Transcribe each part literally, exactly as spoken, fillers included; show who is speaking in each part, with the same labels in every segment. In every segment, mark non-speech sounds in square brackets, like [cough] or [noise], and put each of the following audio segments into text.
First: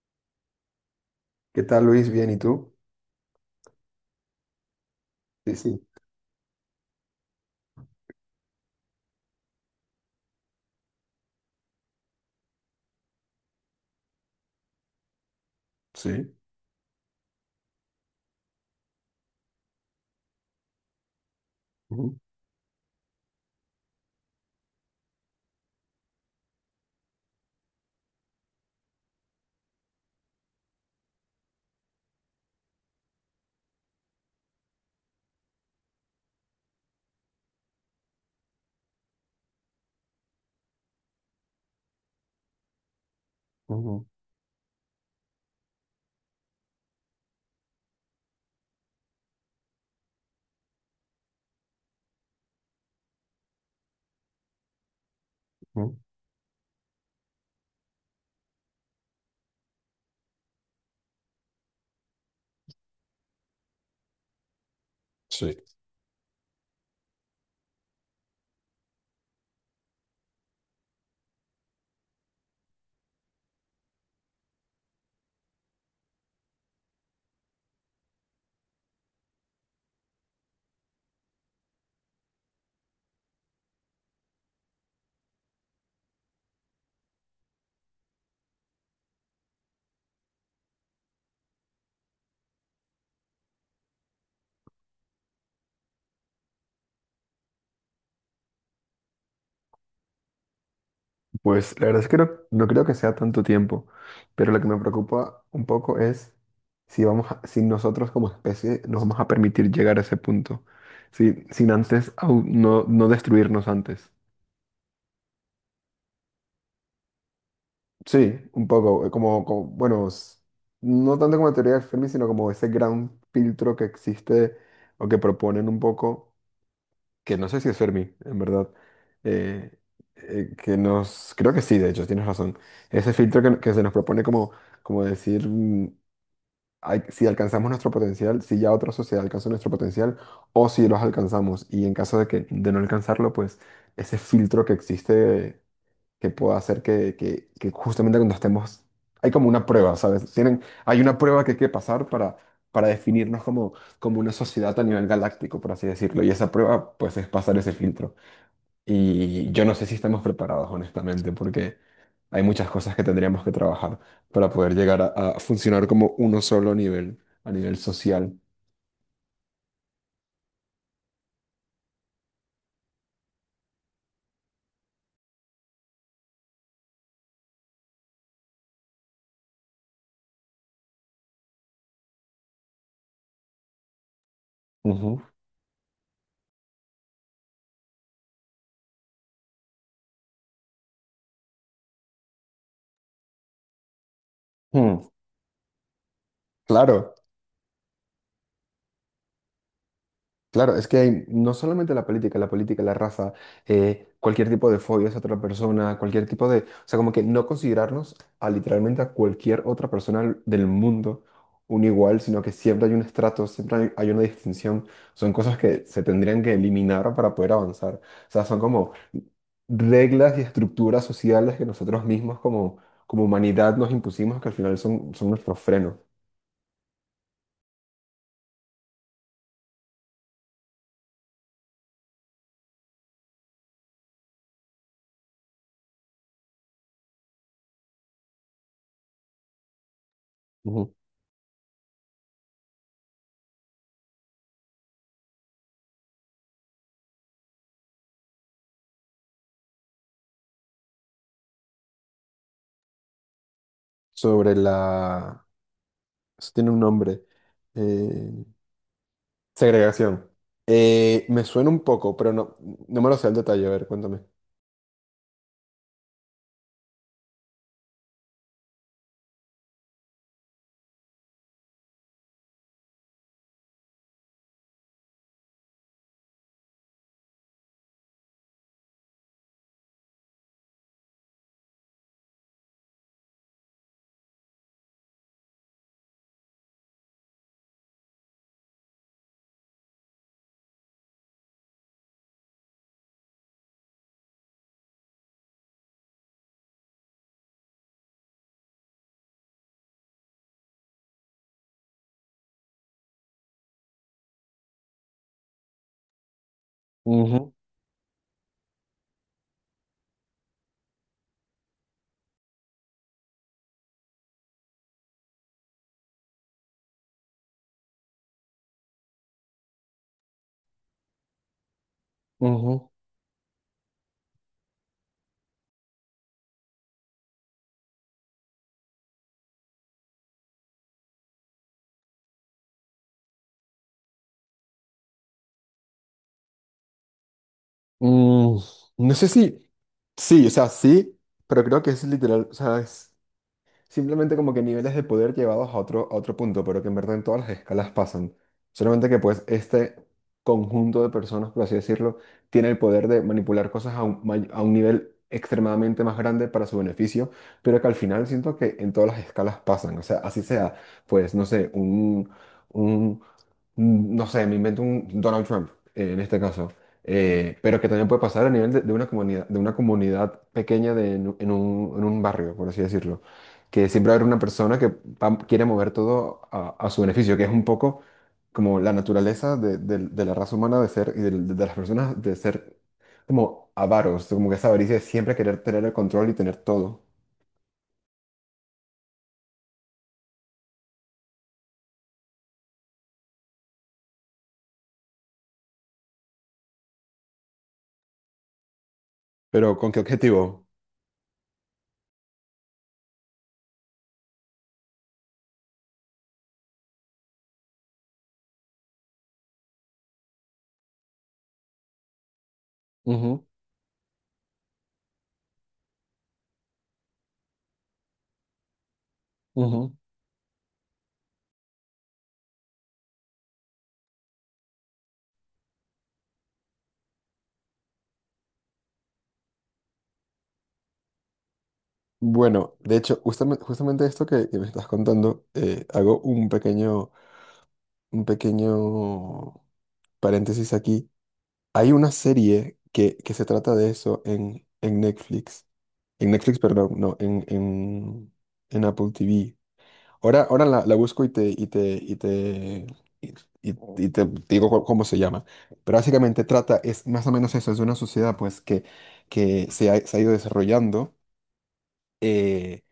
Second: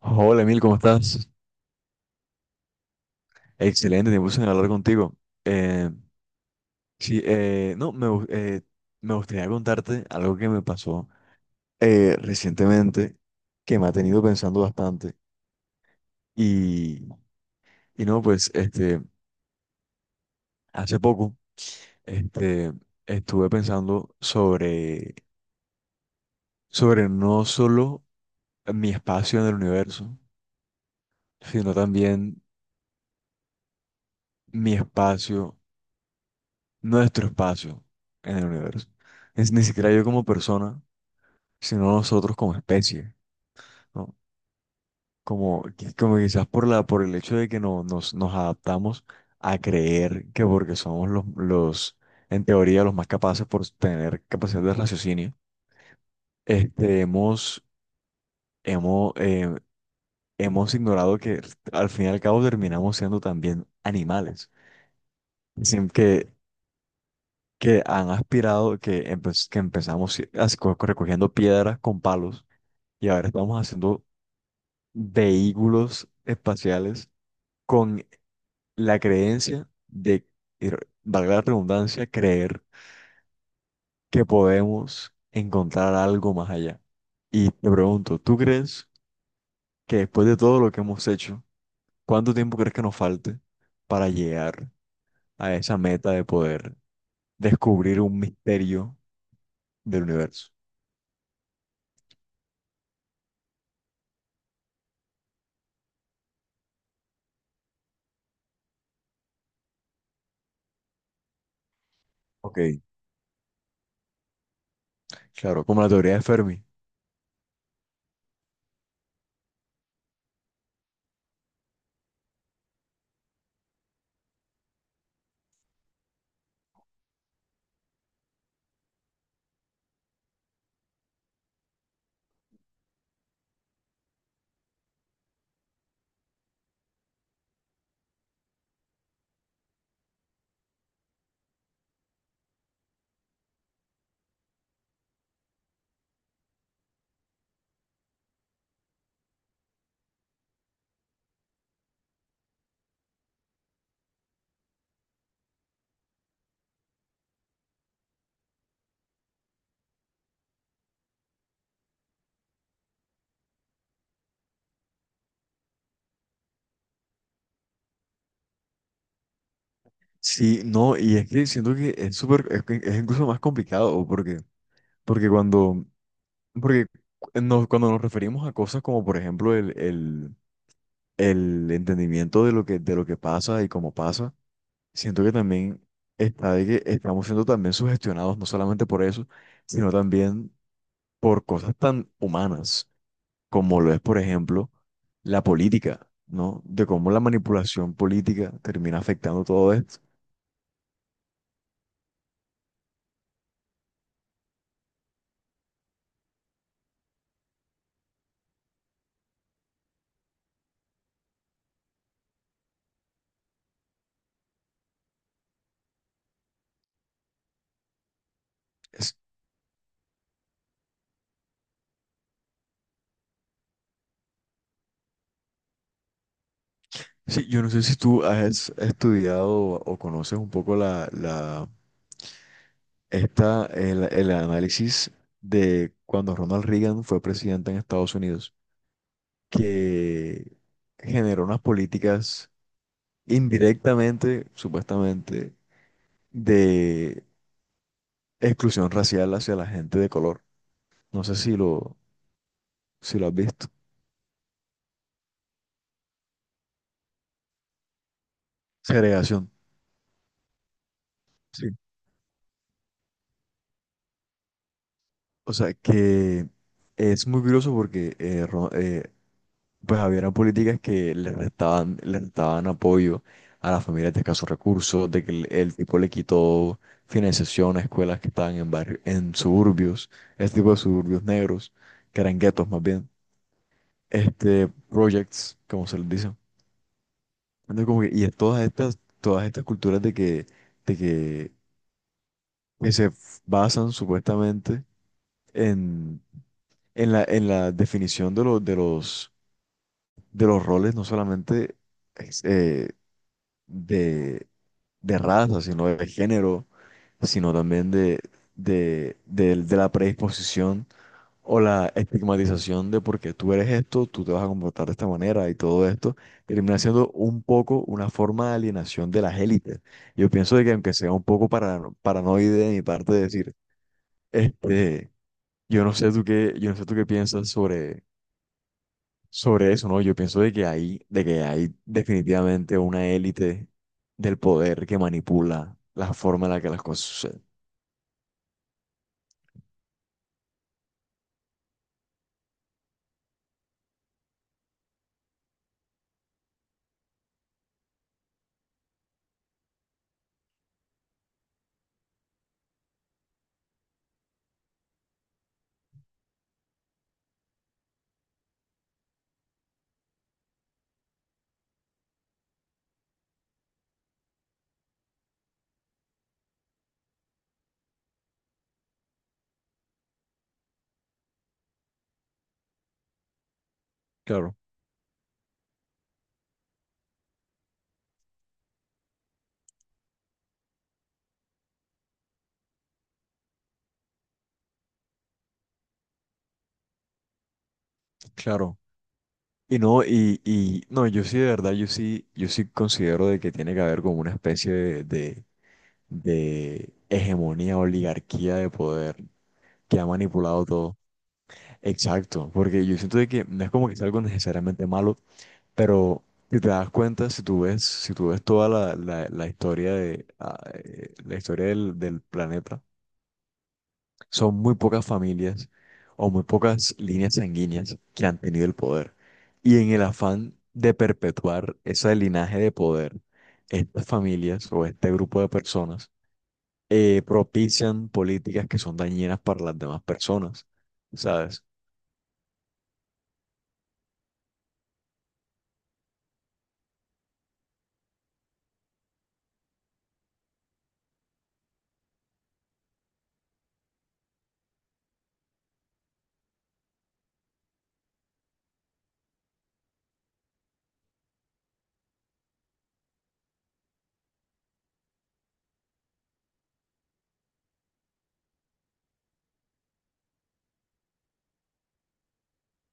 Speaker 1: Hola Emil, ¿cómo estás?
Speaker 2: ¿Qué tal, Luis? ¿Bien? ¿Y tú?
Speaker 1: Excelente, tiempo sin hablar contigo.
Speaker 2: Sí, sí.
Speaker 1: Eh, sí, eh, no, me, gu- eh, me gustaría contarte algo que me pasó eh, recientemente que me ha tenido pensando bastante.
Speaker 2: Sí.
Speaker 1: Y, y no, pues, este, hace poco,
Speaker 2: Ujú,
Speaker 1: este, estuve pensando sobre, sobre no solo mi espacio en el universo, sino también mi espacio, nuestro espacio en el universo. Es, ni siquiera yo como persona sino nosotros como especie,
Speaker 2: ujú,
Speaker 1: ¿no? Como, qui- como quizás por la, por el hecho de que no, nos, nos adaptamos a creer que porque somos los, los, en teoría, los más capaces por tener capacidad de raciocinio,
Speaker 2: ujú.
Speaker 1: este, hemos, hemos, eh, hemos ignorado que al fin y al cabo terminamos siendo también animales,
Speaker 2: Sí.
Speaker 1: sin que, que han aspirado, que, empe- que empezamos si- as- co- recogiendo piedras con palos y ahora estamos haciendo vehículos espaciales con la creencia de, y re- valga la redundancia, creer que podemos encontrar algo más allá. Y te pregunto, ¿tú crees que después de todo lo que hemos hecho, cuánto tiempo crees que nos falte para llegar a esa meta de poder descubrir un misterio del universo?
Speaker 2: Pues la verdad es que no, no creo que sea tanto tiempo, pero lo que me preocupa un poco es si vamos a- si nosotros como especie nos vamos a permitir llegar a ese punto, si- sin antes au-
Speaker 1: Ok,
Speaker 2: no, no destruirnos antes.
Speaker 1: claro, como la teoría de Fermi.
Speaker 2: Sí, un poco, eh, como, como- bueno, s- no tanto como teoría de Fermi, sino como ese gran filtro que existe o que proponen un poco. Que no sé si es Fermi, en verdad, eh, eh, que nos, creo que sí, de hecho, tienes razón. Ese filtro que, que se nos propone como, como decir mm, ay, si alcanzamos nuestro potencial, si ya otra sociedad alcanzó nuestro potencial o si los alcanzamos y en caso de que de no alcanzarlo, pues ese filtro que existe que pueda hacer que, que, que justamente cuando estemos, hay como una prueba, ¿sabes? Tienen, hay una prueba que hay que pasar para, para definirnos como, como una sociedad a nivel galáctico, por así decirlo, y esa prueba pues es pasar ese filtro. Y yo no sé si estamos preparados, honestamente, porque hay muchas cosas que tendríamos que trabajar para poder llegar a, a funcionar como uno solo a nivel, a nivel social.
Speaker 1: Sí, no, y es que siento que es súper, es, que es incluso más complicado, porque, porque cuando Porque nos- cuando nos referimos a cosas como, por ejemplo, el, el, el entendimiento de lo que, de lo que pasa y cómo pasa,
Speaker 2: Ujú.
Speaker 1: siento que también está de que estamos siendo también sugestionados, no solamente por eso, sino también por cosas tan humanas como lo es, por ejemplo,
Speaker 2: Mm,
Speaker 1: la política, ¿no? De cómo
Speaker 2: claro.
Speaker 1: la manipulación política termina afectando todo esto.
Speaker 2: Claro, es que hay no solamente la política, la política, la raza, eh, cualquier tipo de fobia hacia otra persona, cualquier tipo de, o sea, como que no considerarnos a literalmente a cualquier otra persona del mundo un igual, sino que siempre hay un estrato, siempre hay, hay una distinción, son cosas que se tendrían que eliminar para poder avanzar. O sea, son como
Speaker 1: Es-
Speaker 2: reglas y estructuras sociales que nosotros mismos como, como humanidad nos impusimos que al final son, son nuestro freno.
Speaker 1: sí, yo no sé si tú has estudiado o conoces un poco la, la Está el, el análisis de cuando Ronald Reagan fue presidente en Estados Unidos, que
Speaker 2: Ujú.
Speaker 1: generó unas políticas indirectamente, supuestamente, de exclusión racial hacia la gente de color. No sé si lo, si lo has visto.
Speaker 2: Sobre la... Eso tiene un nombre. Eh,
Speaker 1: Segregación.
Speaker 2: Segregación. Eh, me
Speaker 1: Sí.
Speaker 2: suena un poco, pero no, no me lo sé al detalle. A ver, cuéntame.
Speaker 1: O sea, que es muy curioso porque eh, Ro- eh, pues había políticas que le restaban, le restaban apoyo a las familias de escasos recursos, de que el, el tipo le quitó financiación a escuelas que estaban en barrio, en suburbios, este tipo de suburbios negros, que eran guetos más bien, este, projects, como se les dice. Entonces, como que- y es todas estas, todas estas culturas de que, de que, que se f- basan supuestamente en, en la, en la definición de los, de los, de los roles, no solamente es, eh, de de raza, sino de género, sino
Speaker 2: Ujú,
Speaker 1: también de, de, del- de la predisposición o la estigmatización de porque tú eres esto, tú te vas a comportar de esta manera y todo esto, termina siendo un poco una forma de alienación de las élites. Yo pienso de que aunque sea un poco para, paranoide de mi
Speaker 2: ujú.
Speaker 1: parte decir, este, yo no sé tú qué, yo no sé tú qué piensas sobre sobre eso, ¿no? Yo pienso de que hay, de que hay definitivamente una élite del poder que manipula la forma en la que las cosas suceden.
Speaker 2: Mm, no sé si. Sí, o sea, sí, pero creo que es literal, o sea, es simplemente como que niveles de poder llevados a otro, a otro punto, pero que en verdad en todas las escalas pasan. Solamente que pues este conjunto de personas, por así decirlo, tiene el poder de manipular cosas a un, may- a un nivel extremadamente más grande para su beneficio, pero que al final siento que en todas las escalas pasan. O sea, así sea, pues no sé, un, un mm, no sé, me invento un Donald Trump eh, en este caso, eh, pero que también puede pasar a nivel de, de una comunidad, de una comunidad pequeña de, en, un, en un- en un barrio, por así decirlo, que siempre va a haber una
Speaker 1: Claro,
Speaker 2: persona que va- quiere mover todo a, a su beneficio, que es un poco como la naturaleza de, de- de la raza humana de ser y de, de las personas de ser como avaros, como que esa avaricia de siempre querer tener el control y tener todo.
Speaker 1: claro. Y no, y, y no, yo sí de verdad, yo sí, yo sí considero de que tiene que haber como una especie de, de, de hegemonía, oligarquía de poder
Speaker 2: Pero ¿con qué
Speaker 1: que ha manipulado
Speaker 2: objetivo?
Speaker 1: todo. Exacto, porque yo siento de que no es como que sea algo necesariamente malo, pero si te das cuenta, si tú ves, si tú ves toda la, la, la historia de ah, eh, la historia del, del planeta,
Speaker 2: Ujú,
Speaker 1: son muy pocas familias o muy pocas líneas sanguíneas que han tenido el poder. Y en
Speaker 2: ujú.
Speaker 1: el afán de perpetuar ese linaje de poder, estas familias o este grupo de personas eh, propician políticas que son dañinas para las demás personas, ¿sabes?
Speaker 2: Bueno, de hecho, justamente, justamente esto que, que me estás contando, eh, hago un pequeño, un pequeño paréntesis aquí. Hay una serie que, que se trata de eso en, en Netflix. En Netflix, perdón, no, en, en, en Apple T V. Ahora, ahora la, la busco y te, y te, y te, y, y- y te digo cu- cómo se llama. Pero básicamente trata, es más o menos eso, es de una sociedad pues que, que se ha, se ha ido desarrollando. eh,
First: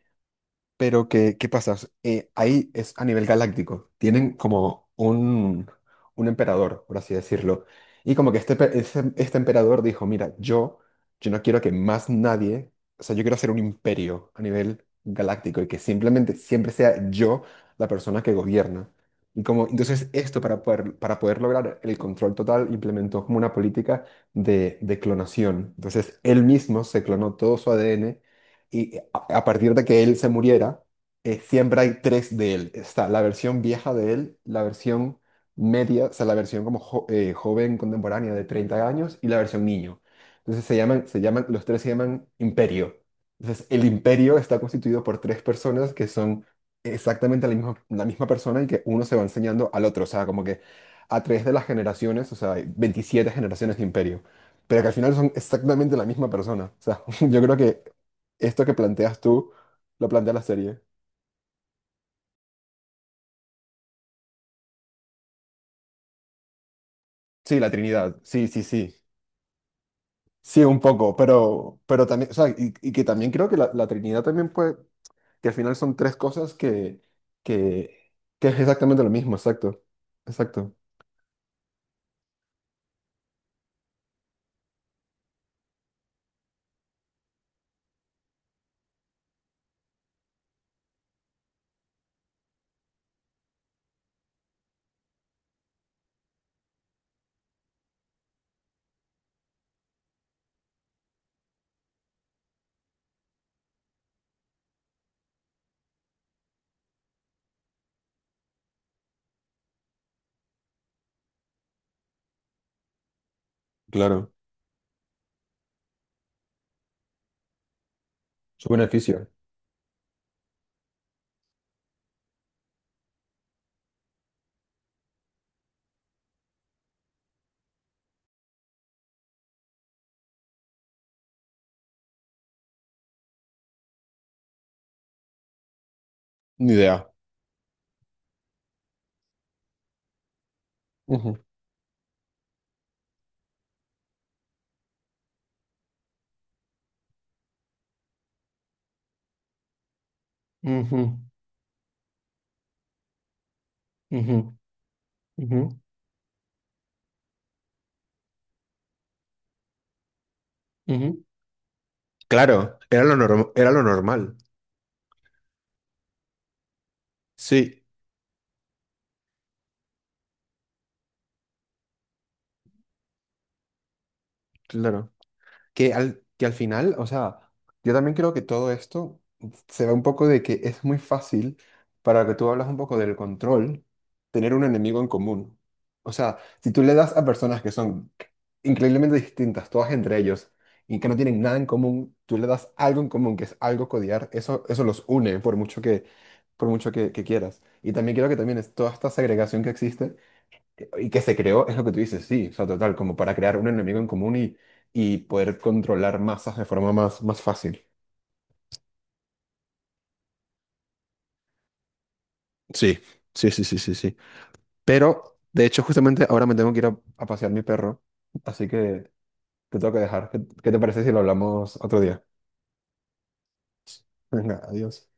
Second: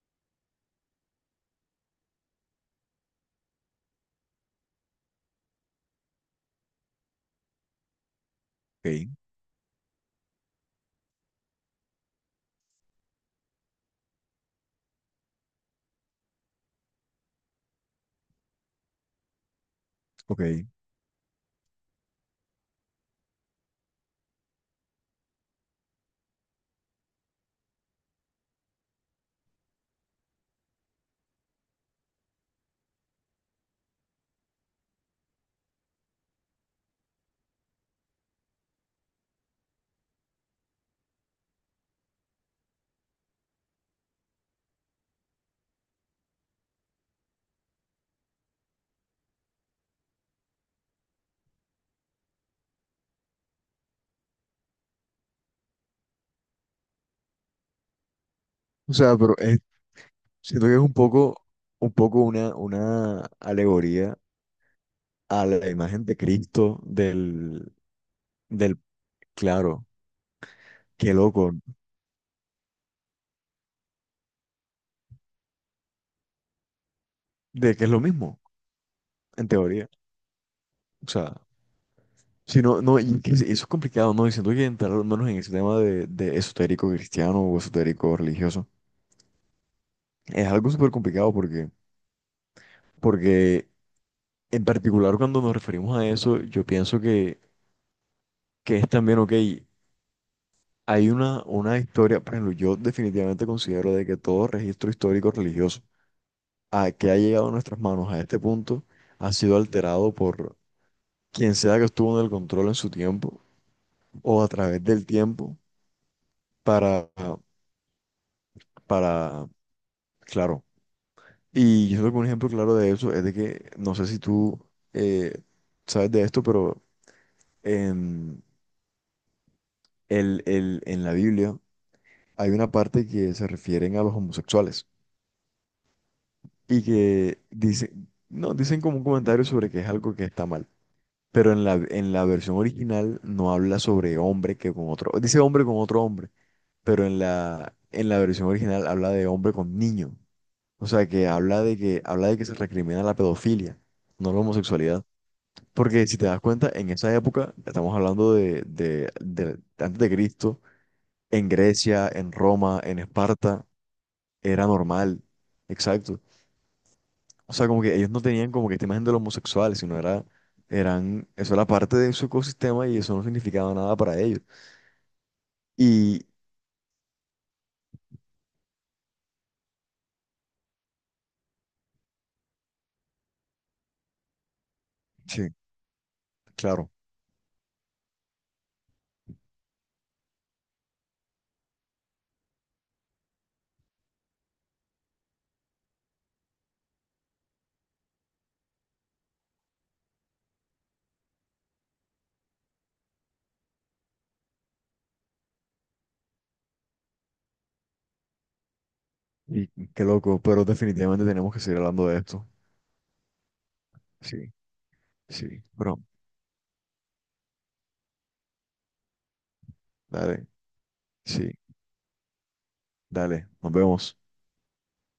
Speaker 2: Pero ¿qué, qué pasa? Eh, ahí es a nivel galáctico. Tienen como un, un emperador, por así decirlo. Y como que este, pe- este,
Speaker 1: Ok,
Speaker 2: este emperador dijo, mira, yo, yo no quiero que más nadie, o sea, yo quiero hacer un imperio a nivel galáctico y que simplemente siempre sea yo la persona que gobierna. Y como, entonces esto para
Speaker 1: ok.
Speaker 2: poder, para poder lograr el control total implementó como una política de, de clonación. Entonces él mismo se clonó todo su A D N a a partir de que él se muriera, eh, siempre hay tres de él. Está la versión vieja de él, la versión media, o sea, la versión como jo- eh, joven contemporánea de treinta años y la versión niño. Entonces se llaman, se llaman, los tres se llaman imperio. Entonces el imperio está constituido por tres personas que son exactamente la misma, la misma persona y que uno se va enseñando al otro. O sea, como que a través de las generaciones, o sea, hay veintisiete generaciones de imperio. Pero que al final son exactamente la misma persona. O sea, [laughs] yo creo que esto que
Speaker 1: O sea,
Speaker 2: planteas
Speaker 1: pero
Speaker 2: tú
Speaker 1: es-
Speaker 2: lo plantea la
Speaker 1: siento que es
Speaker 2: serie.
Speaker 1: un poco, un poco una, una alegoría a la imagen de Cristo
Speaker 2: Sí, la
Speaker 1: del,
Speaker 2: Trinidad, sí, sí,
Speaker 1: del,
Speaker 2: sí.
Speaker 1: claro,
Speaker 2: Sí, un
Speaker 1: qué
Speaker 2: poco,
Speaker 1: loco,
Speaker 2: pero, pero también, o sea, y, y que también creo que la, la Trinidad también puede, que al final son tres cosas que,
Speaker 1: de que es lo
Speaker 2: que,
Speaker 1: mismo,
Speaker 2: que es exactamente lo mismo,
Speaker 1: en
Speaker 2: exacto,
Speaker 1: teoría.
Speaker 2: exacto.
Speaker 1: O sea, si no, no, y que es- eso es complicado, ¿no? Y siento que entrar al menos en ese tema de, de esotérico cristiano o esotérico religioso es algo súper complicado porque, porque en particular cuando nos referimos a eso, yo pienso que, que es también, ok, hay una, una historia, por ejemplo, yo definitivamente considero de que todo registro histórico religioso a que ha llegado a nuestras manos a este punto ha sido alterado por quien sea que estuvo en el control en su tiempo
Speaker 2: Claro,
Speaker 1: o a través del tiempo para,
Speaker 2: su beneficio.
Speaker 1: para, claro. Y yo creo que un ejemplo claro de eso es de que, no sé si tú eh, sabes de esto, pero en, el, el- en la Biblia hay una parte que se refieren a los homosexuales
Speaker 2: Ni
Speaker 1: y
Speaker 2: idea.
Speaker 1: que dicen, no, dicen como un comentario sobre que es algo que está mal,
Speaker 2: Ujú,
Speaker 1: pero en la, en la versión original no habla sobre hombre que con otro, dice hombre con otro hombre, pero en la, en la versión original habla de hombre con niño, o
Speaker 2: ujú,
Speaker 1: sea que habla de que, habla de que se recrimina la pedofilia, no la
Speaker 2: ujú,
Speaker 1: homosexualidad.
Speaker 2: ujú,
Speaker 1: Porque si te das cuenta, en esa época, estamos hablando de, de, de- de antes de Cristo,
Speaker 2: ujú.
Speaker 1: en Grecia, en
Speaker 2: Claro,
Speaker 1: Roma, en
Speaker 2: era lo norm-
Speaker 1: Esparta,
Speaker 2: era lo normal.
Speaker 1: era normal. Exacto. O sea, como
Speaker 2: Sí,
Speaker 1: que ellos no tenían como que esta imagen de los homosexuales, sino era, eran, eso era parte de su ecosistema y eso no significaba nada para ellos.
Speaker 2: claro. Que
Speaker 1: Y
Speaker 2: al, que al final, o sea, yo también creo que todo esto se ve un poco de que es muy fácil para lo que tú hablas un poco del control, tener un enemigo en
Speaker 1: sí,
Speaker 2: común. O sea, si tú
Speaker 1: claro.
Speaker 2: le das a personas que son increíblemente distintas, todas entre ellos, y que no tienen nada en común, tú le das algo en común, que es algo codiar eso, eso los une por mucho que, por mucho que, que quieras. Y también creo que también es toda esta segregación que existe y que se creó, es lo que tú dices, sí, o sea, total, como para crear un enemigo en común y, y poder controlar masas de forma más, más fácil.
Speaker 1: Y qué loco, pero definitivamente tenemos que seguir hablando de esto.
Speaker 2: Sí, sí, sí, sí, sí, sí.
Speaker 1: Sí,
Speaker 2: Pero,
Speaker 1: sí.
Speaker 2: de hecho,
Speaker 1: Bro,
Speaker 2: justamente ahora me tengo que ir a, a pasear mi perro, así que te tengo que dejar. ¿Qué,
Speaker 1: dale,
Speaker 2: qué te parece si lo
Speaker 1: sí,
Speaker 2: hablamos otro día?
Speaker 1: dale, nos vemos.
Speaker 2: Venga, adiós.